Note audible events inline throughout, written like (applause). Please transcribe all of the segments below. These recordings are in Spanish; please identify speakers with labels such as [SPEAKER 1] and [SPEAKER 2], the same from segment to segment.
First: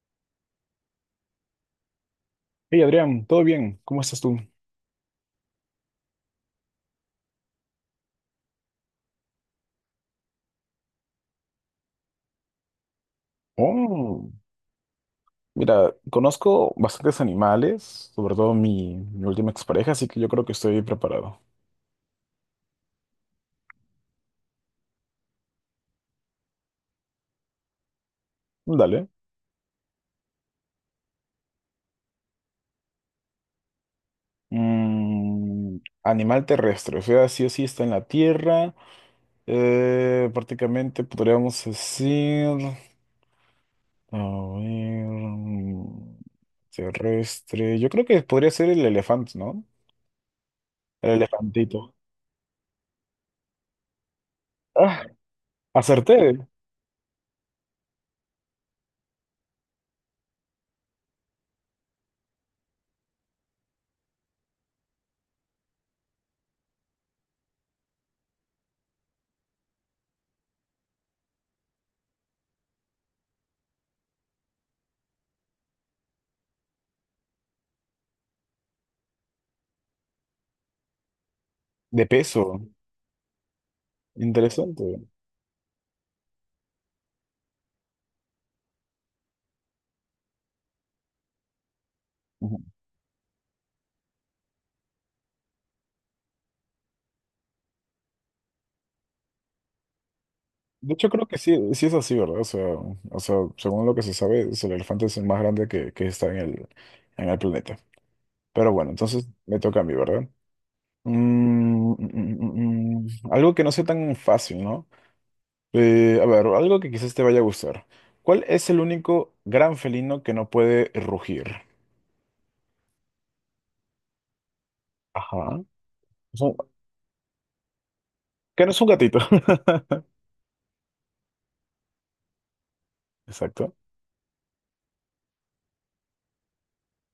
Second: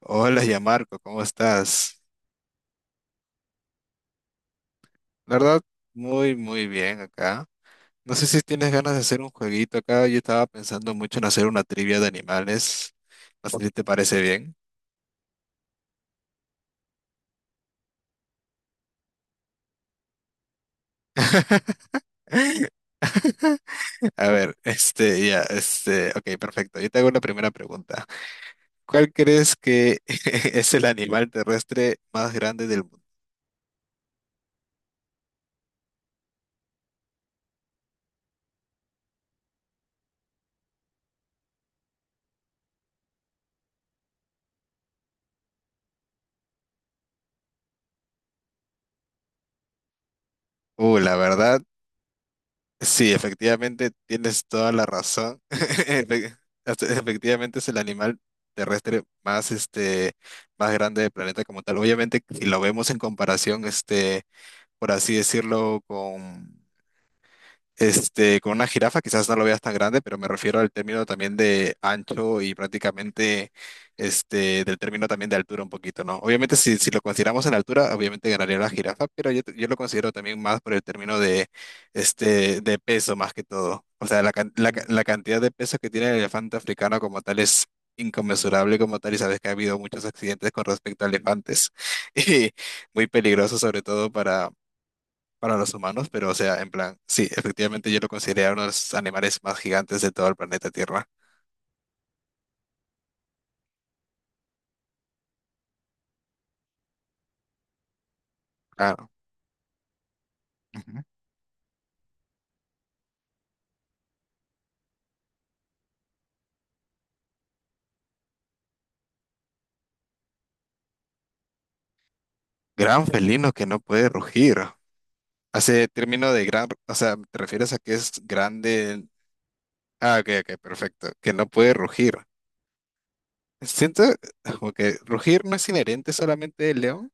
[SPEAKER 1] Hola, ya Marco, ¿cómo estás?
[SPEAKER 2] Hey Adrián, ¿todo bien? ¿Cómo estás tú?
[SPEAKER 1] La verdad, muy bien acá. No sé si tienes ganas de hacer un jueguito acá. Yo estaba pensando mucho en hacer una trivia de animales. No sé si te parece
[SPEAKER 2] Oh,
[SPEAKER 1] bien.
[SPEAKER 2] mira, conozco bastantes animales, sobre todo mi última expareja, así que yo creo que estoy preparado.
[SPEAKER 1] (laughs) A ver, ok, perfecto. Yo te hago la primera pregunta.
[SPEAKER 2] Dale.
[SPEAKER 1] ¿Cuál crees que (laughs) es el animal terrestre más grande del mundo?
[SPEAKER 2] Mm, animal terrestre, o sea, sí o sí está en la tierra. Prácticamente podríamos decir. A ver. Terrestre. Yo creo que podría ser el elefante, ¿no? El
[SPEAKER 1] La verdad,
[SPEAKER 2] elefantito.
[SPEAKER 1] sí, efectivamente tienes toda la
[SPEAKER 2] Ah,
[SPEAKER 1] razón. (laughs)
[SPEAKER 2] acerté.
[SPEAKER 1] Efectivamente es el animal terrestre más más grande del planeta como tal. Obviamente si lo vemos en comparación, por así decirlo con con una jirafa quizás no lo veas tan grande, pero me refiero al término también de ancho y prácticamente del término también de altura un poquito, ¿no? Obviamente si lo consideramos en altura, obviamente ganaría la jirafa, pero yo lo considero también más por el término de,
[SPEAKER 2] De peso.
[SPEAKER 1] este, de peso más que todo. O sea, la
[SPEAKER 2] Interesante.
[SPEAKER 1] cantidad de peso que tiene el elefante africano como tal es inconmensurable como tal y sabes que ha habido muchos accidentes con respecto a elefantes (laughs) y muy peligroso sobre todo para los humanos, pero o sea, en plan, sí, efectivamente yo lo consideré uno de los animales más gigantes de todo el planeta
[SPEAKER 2] De
[SPEAKER 1] Tierra.
[SPEAKER 2] hecho, creo que sí, sí es así, ¿verdad? O sea, según lo que se sabe, es el elefante es el más grande que está en en el planeta. Pero bueno,
[SPEAKER 1] Claro.
[SPEAKER 2] entonces me toca a mí, ¿verdad?
[SPEAKER 1] Ujú.
[SPEAKER 2] Mm, mm, mm, mm. Algo que no sea tan fácil, ¿no? A ver, algo que quizás te vaya a gustar. ¿Cuál es el único gran felino que no puede rugir?
[SPEAKER 1] Gran felino que no puede rugir.
[SPEAKER 2] Ajá.
[SPEAKER 1] Hace término
[SPEAKER 2] Es
[SPEAKER 1] de
[SPEAKER 2] un-
[SPEAKER 1] gran, o sea, ¿te refieres a que es
[SPEAKER 2] que no es un
[SPEAKER 1] grande?
[SPEAKER 2] gatito. (laughs)
[SPEAKER 1] Ah, ok, perfecto. Que no puede rugir.
[SPEAKER 2] Exacto.
[SPEAKER 1] Siento como que rugir no es inherente solamente del león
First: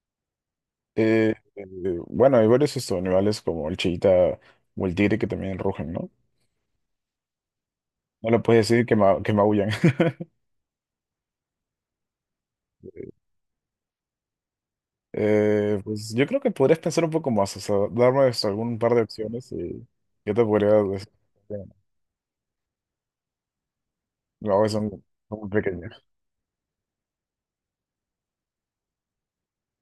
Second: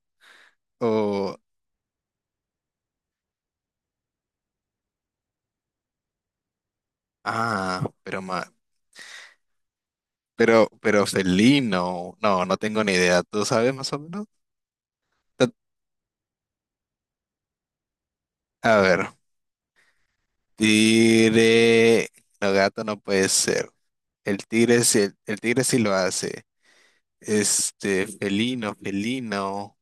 [SPEAKER 2] Eh,
[SPEAKER 1] o...
[SPEAKER 2] eh, bueno, hay varios estos animales como el cheetah o el tigre que también rugen, ¿no?
[SPEAKER 1] Ah, pero
[SPEAKER 2] No
[SPEAKER 1] ma...
[SPEAKER 2] le puedes decir que maullan.
[SPEAKER 1] Pero felino. No, no tengo ni idea. ¿Tú sabes más o menos? Ta-
[SPEAKER 2] Pues yo creo que podrías pensar un poco más, o sea, darme hasta
[SPEAKER 1] A
[SPEAKER 2] algún par de
[SPEAKER 1] ver.
[SPEAKER 2] opciones y yo te podría decir. Bueno,
[SPEAKER 1] Tigre. No, gato no puede ser. El
[SPEAKER 2] no,
[SPEAKER 1] tigre sí, el
[SPEAKER 2] son muy
[SPEAKER 1] tigre sí
[SPEAKER 2] pequeñas.
[SPEAKER 1] lo hace. Este, felino.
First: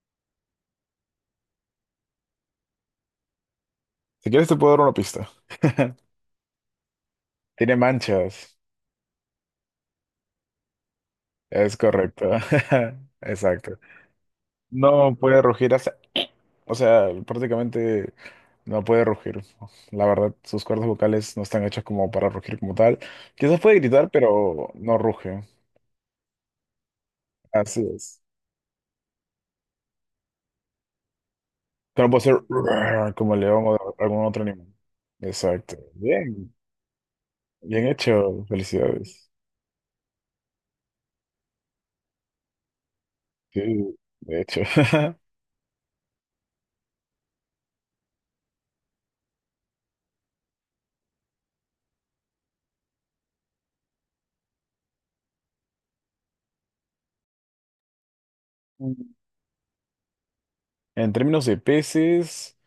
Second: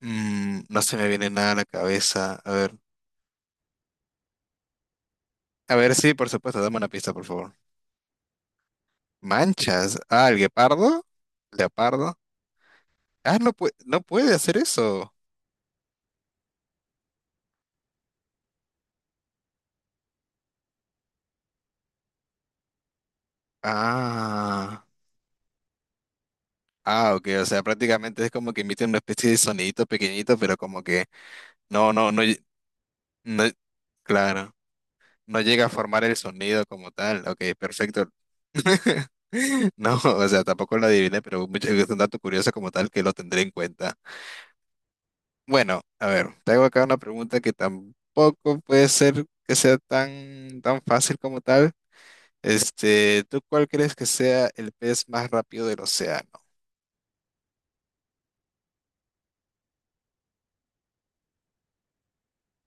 [SPEAKER 1] Mm, no se me viene nada a la cabeza. A ver.
[SPEAKER 2] Si quieres te puedo dar una pista.
[SPEAKER 1] A ver,
[SPEAKER 2] (laughs)
[SPEAKER 1] sí, por supuesto, dame una pista, por favor.
[SPEAKER 2] Tiene manchas.
[SPEAKER 1] Manchas. Ah, el guepardo.
[SPEAKER 2] Es
[SPEAKER 1] Leopardo.
[SPEAKER 2] correcto. (laughs)
[SPEAKER 1] Ah,
[SPEAKER 2] Exacto.
[SPEAKER 1] no puede hacer eso.
[SPEAKER 2] No puede rugir hasta... O sea, prácticamente no puede rugir. La verdad, sus cuerdas vocales no están hechas como para rugir como tal. Quizás puede gritar, pero
[SPEAKER 1] Ah.
[SPEAKER 2] no ruge.
[SPEAKER 1] Ah, ok, o sea,
[SPEAKER 2] Así es.
[SPEAKER 1] prácticamente es como que emite una especie de sonidito pequeñito, pero como que no,
[SPEAKER 2] No
[SPEAKER 1] no,
[SPEAKER 2] puede
[SPEAKER 1] no,
[SPEAKER 2] ser
[SPEAKER 1] ll-
[SPEAKER 2] (laughs) "Ruar", como el
[SPEAKER 1] no,
[SPEAKER 2] león o algún otro
[SPEAKER 1] claro.
[SPEAKER 2] animal.
[SPEAKER 1] No llega a
[SPEAKER 2] Exacto.
[SPEAKER 1] formar el
[SPEAKER 2] Bien,
[SPEAKER 1] sonido como tal. Ok,
[SPEAKER 2] bien
[SPEAKER 1] perfecto.
[SPEAKER 2] hecho.
[SPEAKER 1] (laughs)
[SPEAKER 2] Felicidades.
[SPEAKER 1] No, o sea, tampoco lo adiviné, pero mucho- es un dato curioso como tal que lo tendré en
[SPEAKER 2] Sí,
[SPEAKER 1] cuenta.
[SPEAKER 2] de hecho. (laughs)
[SPEAKER 1] Bueno, a ver, te hago acá una pregunta que tampoco puede ser que sea tan fácil como tal. Este, ¿tú cuál crees que sea el pez más rápido del océano?
[SPEAKER 2] En términos de peces,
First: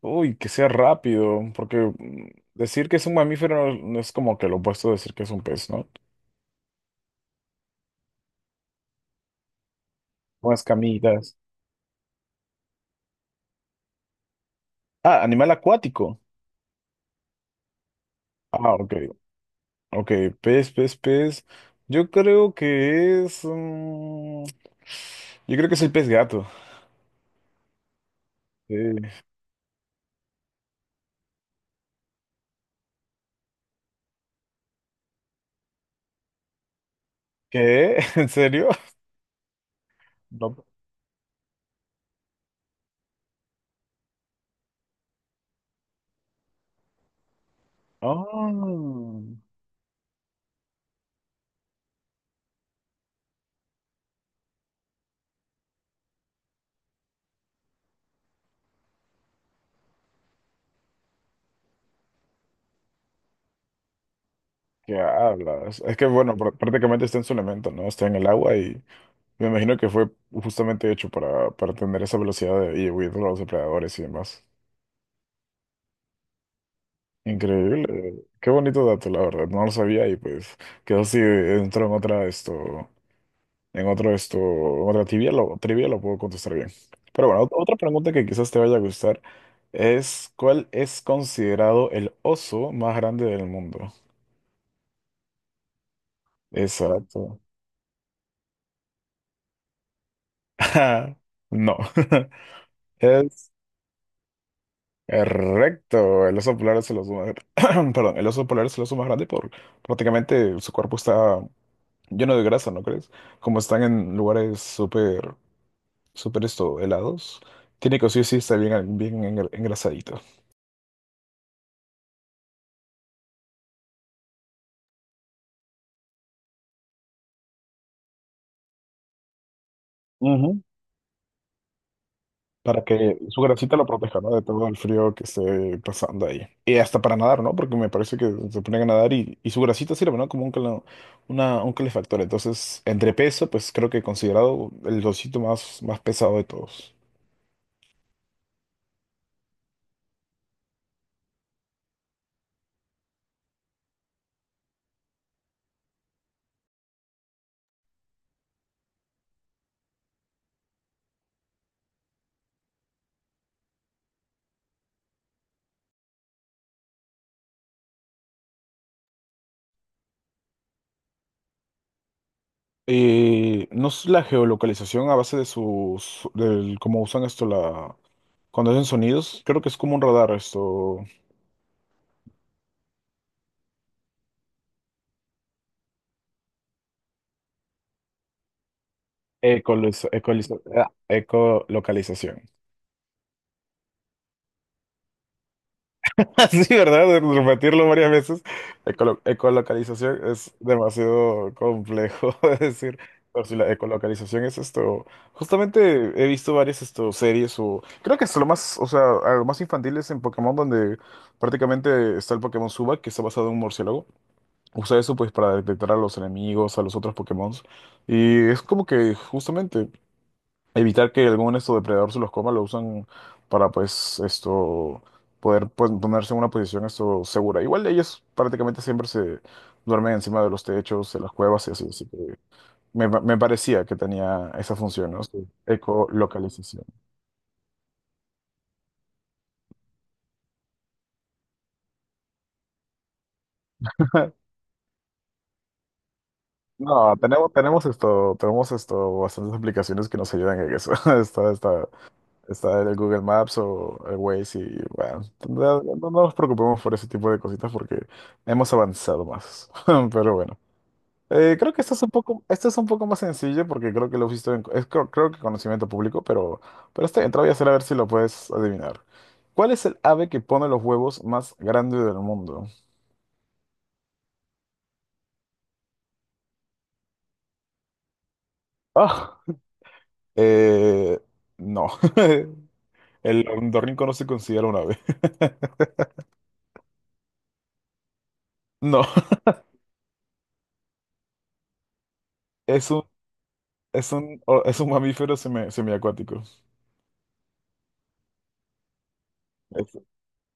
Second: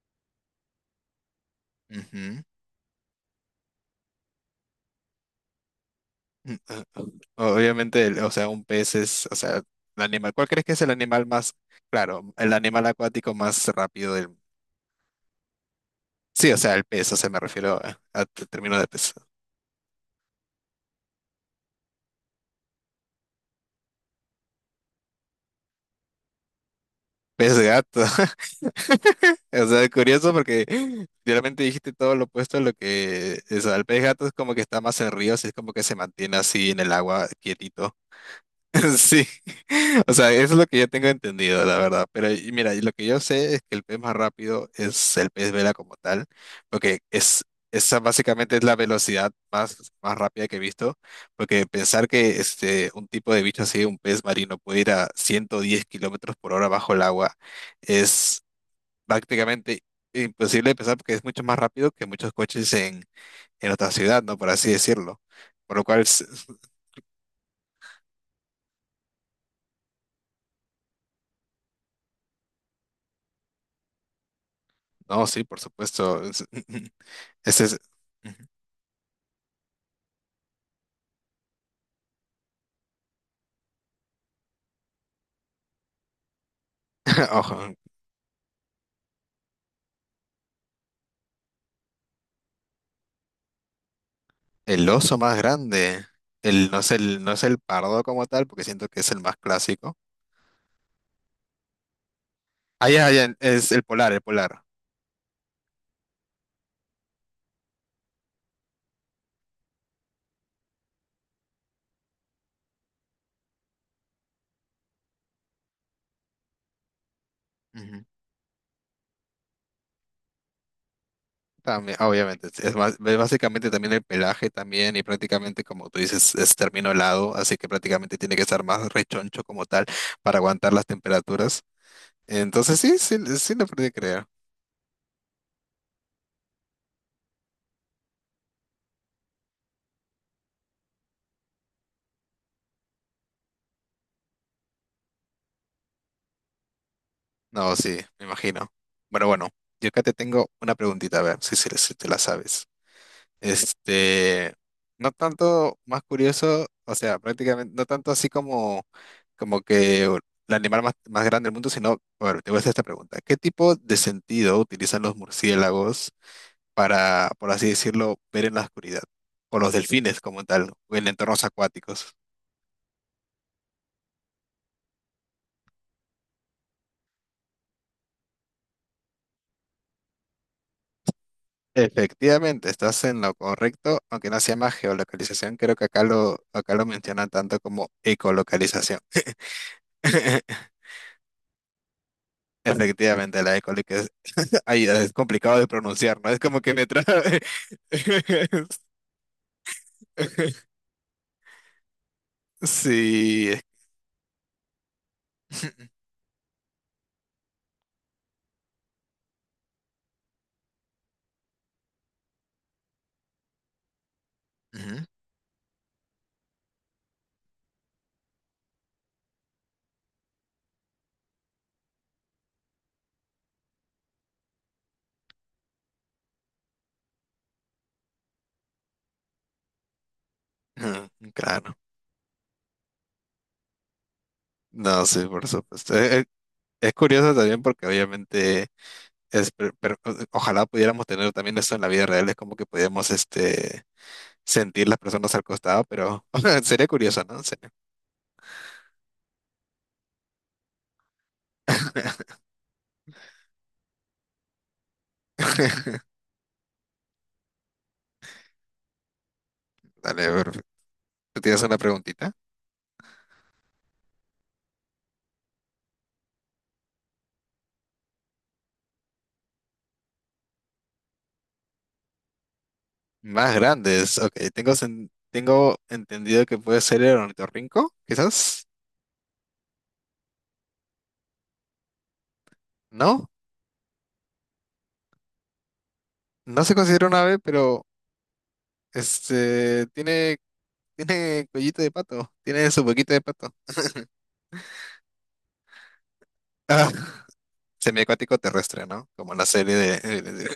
[SPEAKER 2] uy, que sea rápido, porque
[SPEAKER 1] Ujú.
[SPEAKER 2] decir que es un mamífero no, no es como que lo opuesto de decir que es un pez, ¿no?
[SPEAKER 1] Mm, ah, ah. Obviamente, el- o sea, un pez es, o sea, el animal. ¿Cuál
[SPEAKER 2] Con
[SPEAKER 1] crees que es el animal
[SPEAKER 2] escamitas.
[SPEAKER 1] más, claro, el animal acuático más rápido del
[SPEAKER 2] Ah, animal acuático.
[SPEAKER 1] sí, o sea, el pez, o sea, me refiero a tu
[SPEAKER 2] Ah,
[SPEAKER 1] término de
[SPEAKER 2] ok.
[SPEAKER 1] pez.
[SPEAKER 2] Ok, pez. Yo creo que es... yo creo que es el pez gato.
[SPEAKER 1] Pez gato. (laughs)
[SPEAKER 2] Sí.
[SPEAKER 1] O sea, es curioso porque realmente dijiste todo lo opuesto a lo que... es el pez gato es como que está más en ríos, es como que se mantiene así en el agua quietito.
[SPEAKER 2] ¿Qué? (laughs) ¿En serio?
[SPEAKER 1] (laughs) Sí, o sea, eso es lo
[SPEAKER 2] No.
[SPEAKER 1] que yo tengo entendido, la verdad. Pero y mira, y lo que yo sé es que el pez más rápido es el pez vela como tal, porque es esa básicamente es la
[SPEAKER 2] Oh,
[SPEAKER 1] velocidad más rápida que he visto, porque pensar que un tipo de bicho así, un pez marino, puede ir a 110 kilómetros por hora bajo el agua es prácticamente imposible de pensar porque es mucho más rápido que muchos coches en otra ciudad, ¿no? Por así
[SPEAKER 2] ¿qué
[SPEAKER 1] decirlo. Por
[SPEAKER 2] hablas?
[SPEAKER 1] lo
[SPEAKER 2] Es
[SPEAKER 1] cual,
[SPEAKER 2] que,
[SPEAKER 1] s-
[SPEAKER 2] bueno,
[SPEAKER 1] (laughs)
[SPEAKER 2] prácticamente está en su elemento, ¿no? Está en el agua y me imagino que fue justamente hecho para tener esa velocidad de, y huir de los depredadores y demás.
[SPEAKER 1] no, sí, por supuesto. (laughs) Ese es,
[SPEAKER 2] Increíble. Qué bonito dato, la verdad. No lo sabía y pues quedó así, dentro en otra esto, en otro esto, en otra trivia lo puedo contestar bien. Pero
[SPEAKER 1] (laughs)
[SPEAKER 2] bueno,
[SPEAKER 1] ojo,
[SPEAKER 2] otra pregunta que quizás te vaya a gustar es, ¿cuál es considerado el oso más grande del mundo?
[SPEAKER 1] el oso más grande. El, no
[SPEAKER 2] Exacto.
[SPEAKER 1] es el pardo como tal, porque siento que es el más clásico.
[SPEAKER 2] Ah, no. (laughs)
[SPEAKER 1] Ah,
[SPEAKER 2] Es
[SPEAKER 1] es el polar, el polar.
[SPEAKER 2] correcto. El oso polar es el oso más... (clears throat) Perdón, el oso polar es el oso más grande por prácticamente su cuerpo está lleno de grasa, ¿no crees? Como están en lugares súper, súper esto, helados, tiene
[SPEAKER 1] Ujú.
[SPEAKER 2] que sí o sí estar bien, engrasadito.
[SPEAKER 1] También, obviamente, es básicamente también el pelaje también y prácticamente como tú dices es término helado, así que prácticamente tiene que estar más rechoncho como tal para aguantar las temperaturas. Entonces
[SPEAKER 2] Para
[SPEAKER 1] sí,
[SPEAKER 2] que
[SPEAKER 1] sí,
[SPEAKER 2] su
[SPEAKER 1] sí lo
[SPEAKER 2] grasita lo
[SPEAKER 1] puede
[SPEAKER 2] proteja,
[SPEAKER 1] creer.
[SPEAKER 2] ¿no? De todo el frío que esté pasando ahí. Y hasta para nadar, ¿no? Porque me parece que se ponen a nadar y su grasita sirve, ¿no? Como un calefactor. Entonces, entre peso, pues creo que considerado el osito más, más pesado de todos.
[SPEAKER 1] No, sí, me imagino. Bueno, yo acá te tengo una preguntita, a ver si te la sabes. Este, no tanto más curioso, o sea, prácticamente, no tanto así como, como que el animal más grande del mundo, sino, bueno, te voy a hacer esta pregunta. ¿Qué tipo de sentido utilizan los murciélagos para, por así decirlo, ver en la oscuridad? O los delfines como tal, o en entornos acuáticos.
[SPEAKER 2] No es la geolocalización a base de cómo usan esto, la, cuando hacen sonidos, creo que es como un radar esto,
[SPEAKER 1] Efectivamente, estás en lo correcto, aunque no se llama geolocalización, creo que acá lo mencionan tanto como ecolocalización. (laughs)
[SPEAKER 2] ecolocalización.
[SPEAKER 1] Efectivamente, la ecoloca- Ay, es complicado de pronunciar, ¿no? Es
[SPEAKER 2] (laughs)
[SPEAKER 1] como
[SPEAKER 2] Sí,
[SPEAKER 1] que me
[SPEAKER 2] ¿verdad? De
[SPEAKER 1] trae.
[SPEAKER 2] repetirlo varias veces.
[SPEAKER 1] (laughs)
[SPEAKER 2] Ecolocalización es demasiado complejo (laughs) de decir. Pero
[SPEAKER 1] Sí.
[SPEAKER 2] si
[SPEAKER 1] Es-
[SPEAKER 2] la ecolocalización es esto.
[SPEAKER 1] (laughs)
[SPEAKER 2] Justamente he visto varias esto, series o. Creo que es lo más. O sea, a lo más infantil es en Pokémon, donde prácticamente está el Pokémon Suba, que está basado en un murciélago.
[SPEAKER 1] Ujú,
[SPEAKER 2] Usa eso pues para detectar a los enemigos, a los otros Pokémon. Y es como que justamente evitar que algún esto depredador se los coma, lo usan para pues esto poder pues, ponerse en una posición esto segura. Igual ellos prácticamente siempre se duermen encima de los techos, en las cuevas y
[SPEAKER 1] Claro.
[SPEAKER 2] así, así que me parecía que tenía esa
[SPEAKER 1] No,
[SPEAKER 2] función, ¿no?
[SPEAKER 1] sí, por
[SPEAKER 2] Su
[SPEAKER 1] supuesto.
[SPEAKER 2] ecolocalización.
[SPEAKER 1] Es curioso también porque obviamente es ojalá pudiéramos tener también eso en la vida real, es como que pudiéramos
[SPEAKER 2] (laughs)
[SPEAKER 1] sentir las personas al costado, pero (laughs) sería
[SPEAKER 2] No,
[SPEAKER 1] curioso, ¿no? Sería-
[SPEAKER 2] tenemos esto, bastantes aplicaciones que nos ayudan en eso. (laughs) Está, está, Está el Google Maps o el Waze y bueno, no,
[SPEAKER 1] (laughs)
[SPEAKER 2] nos preocupemos por ese tipo de cositas porque hemos avanzado más. (laughs)
[SPEAKER 1] Dale, a
[SPEAKER 2] Pero bueno.
[SPEAKER 1] ver, ¿tú tienes
[SPEAKER 2] Creo
[SPEAKER 1] una
[SPEAKER 2] que
[SPEAKER 1] preguntita?
[SPEAKER 2] esto es un poco más sencillo porque creo que lo visto en, es, creo, creo que conocimiento público, pero está bien, te lo voy a hacer a ver si lo puedes adivinar. ¿Cuál es el ave que pone los huevos más grande del mundo?
[SPEAKER 1] Más grandes, ok. Tengo, sen- tengo entendido que puede ser el ornitorrinco, quizás.
[SPEAKER 2] Ah, eh, no. (laughs)
[SPEAKER 1] No,
[SPEAKER 2] El ornitorrinco no se considera un ave. (laughs)
[SPEAKER 1] no se considera una ave, pero
[SPEAKER 2] No,
[SPEAKER 1] este tiene, tiene cuellito de pato, tiene su
[SPEAKER 2] es un,
[SPEAKER 1] boquita de pato.
[SPEAKER 2] es un mamífero semiacuático.
[SPEAKER 1] Ah, (laughs) semiacuático terrestre, ¿no? Como la serie de,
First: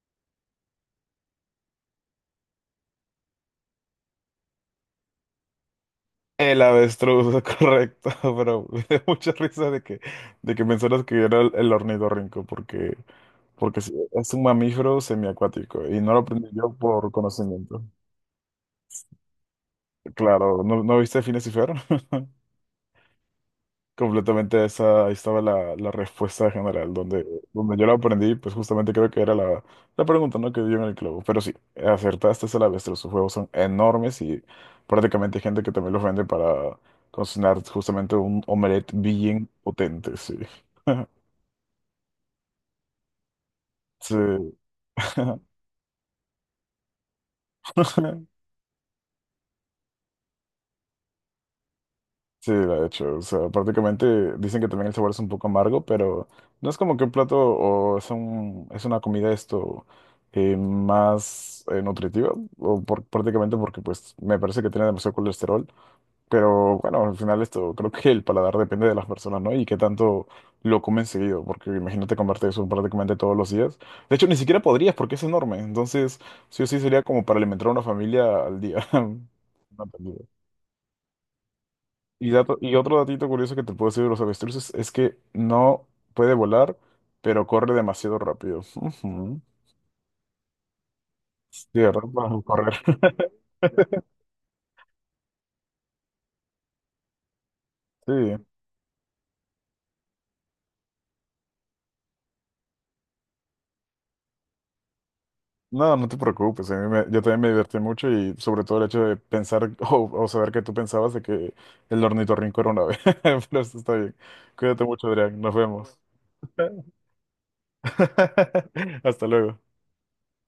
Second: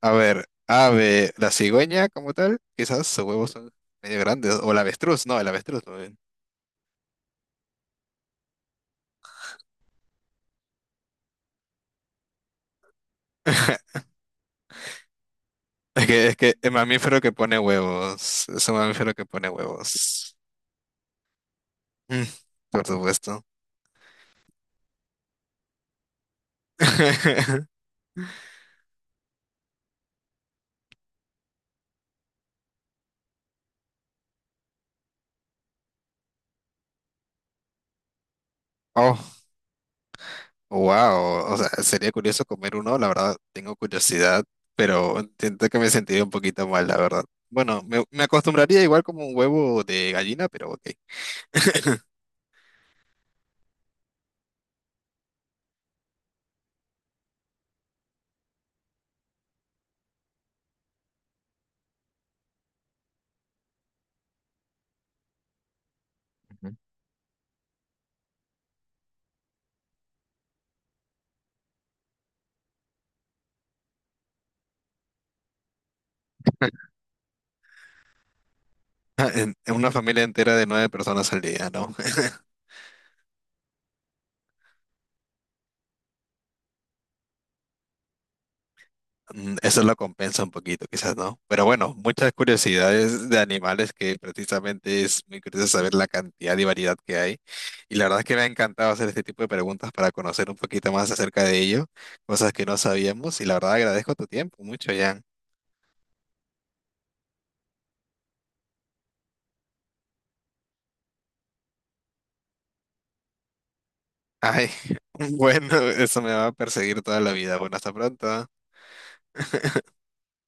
[SPEAKER 1] A ver, ave, la cigüeña como tal, quizás sus huevos son medio grandes. O el avestruz, no, el avestruz más bien.
[SPEAKER 2] El avestruz, (laughs) correcto, pero me dio mucha risa de que mencionas que era el ornitorrinco, porque, porque sí,
[SPEAKER 1] (laughs)
[SPEAKER 2] es un mamífero semiacuático y
[SPEAKER 1] Es
[SPEAKER 2] no lo
[SPEAKER 1] que, es
[SPEAKER 2] aprendí
[SPEAKER 1] que el
[SPEAKER 2] yo por
[SPEAKER 1] mamífero que pone
[SPEAKER 2] conocimiento.
[SPEAKER 1] huevos. Es un mamífero que pone huevos.
[SPEAKER 2] Claro, ¿no, no viste Phineas y Fer?
[SPEAKER 1] Mm, por supuesto.
[SPEAKER 2] Completamente esa, ahí estaba la respuesta general, donde, donde yo
[SPEAKER 1] (laughs)
[SPEAKER 2] la aprendí, pues justamente creo que era la pregunta, ¿no? Que dio en el clavo. Pero sí, acertaste esa la bestia, sus juegos son enormes y prácticamente hay gente que también los vende para cocinar justamente un omelette
[SPEAKER 1] Oh.
[SPEAKER 2] bien potente, sí. (laughs)
[SPEAKER 1] Wow, o sea, sería curioso comer uno, la verdad, tengo
[SPEAKER 2] Sí.
[SPEAKER 1] curiosidad, pero
[SPEAKER 2] (laughs)
[SPEAKER 1] siento que me sentiría un poquito mal, la verdad. Bueno, me acostumbraría igual como un huevo de gallina, pero ok. (laughs)
[SPEAKER 2] Sí, de hecho, o sea, prácticamente dicen que también el sabor es un poco amargo, pero no es como que un plato o es una comida esto más nutritiva, prácticamente porque pues me parece que tiene demasiado colesterol,
[SPEAKER 1] Ujú.
[SPEAKER 2] pero bueno, al final esto creo que el paladar depende de las personas, ¿no? Y qué tanto lo comen seguido, porque imagínate comerte eso prácticamente todos los días. De hecho, ni siquiera podrías porque es enorme, entonces sí o sí sería como para alimentar a una familia al día. (laughs)
[SPEAKER 1] En
[SPEAKER 2] No,
[SPEAKER 1] una
[SPEAKER 2] no, no.
[SPEAKER 1] familia entera de nueve personas al día, ¿no? (laughs)
[SPEAKER 2] Y otro datito curioso que te puedo decir de los avestruces es que no puede volar, pero corre demasiado rápido. Ujú.
[SPEAKER 1] Mm, eso lo compensa un poquito, quizás, ¿no? Pero
[SPEAKER 2] Sí,
[SPEAKER 1] bueno,
[SPEAKER 2] ¿verdad?
[SPEAKER 1] muchas
[SPEAKER 2] Para correr.
[SPEAKER 1] curiosidades de animales
[SPEAKER 2] (laughs)
[SPEAKER 1] que precisamente es muy curioso saber la cantidad y variedad que hay. Y la
[SPEAKER 2] Sí.
[SPEAKER 1] verdad es que me ha encantado hacer este tipo de preguntas para conocer un poquito más acerca de ello, cosas que no sabíamos. Y la verdad agradezco tu tiempo mucho, Jan.
[SPEAKER 2] No, no te preocupes. Yo también me divertí mucho y sobre todo el hecho de pensar (laughs) o saber que tú pensabas de que el ornitorrinco era una ave. (laughs) Pero eso está bien.
[SPEAKER 1] Ay,
[SPEAKER 2] Cuídate
[SPEAKER 1] (laughs)
[SPEAKER 2] mucho, Adrián. Nos
[SPEAKER 1] bueno,
[SPEAKER 2] vemos.
[SPEAKER 1] eso me va a perseguir toda la vida. Bueno, hasta pronto.
[SPEAKER 2] (laughs) Hasta luego.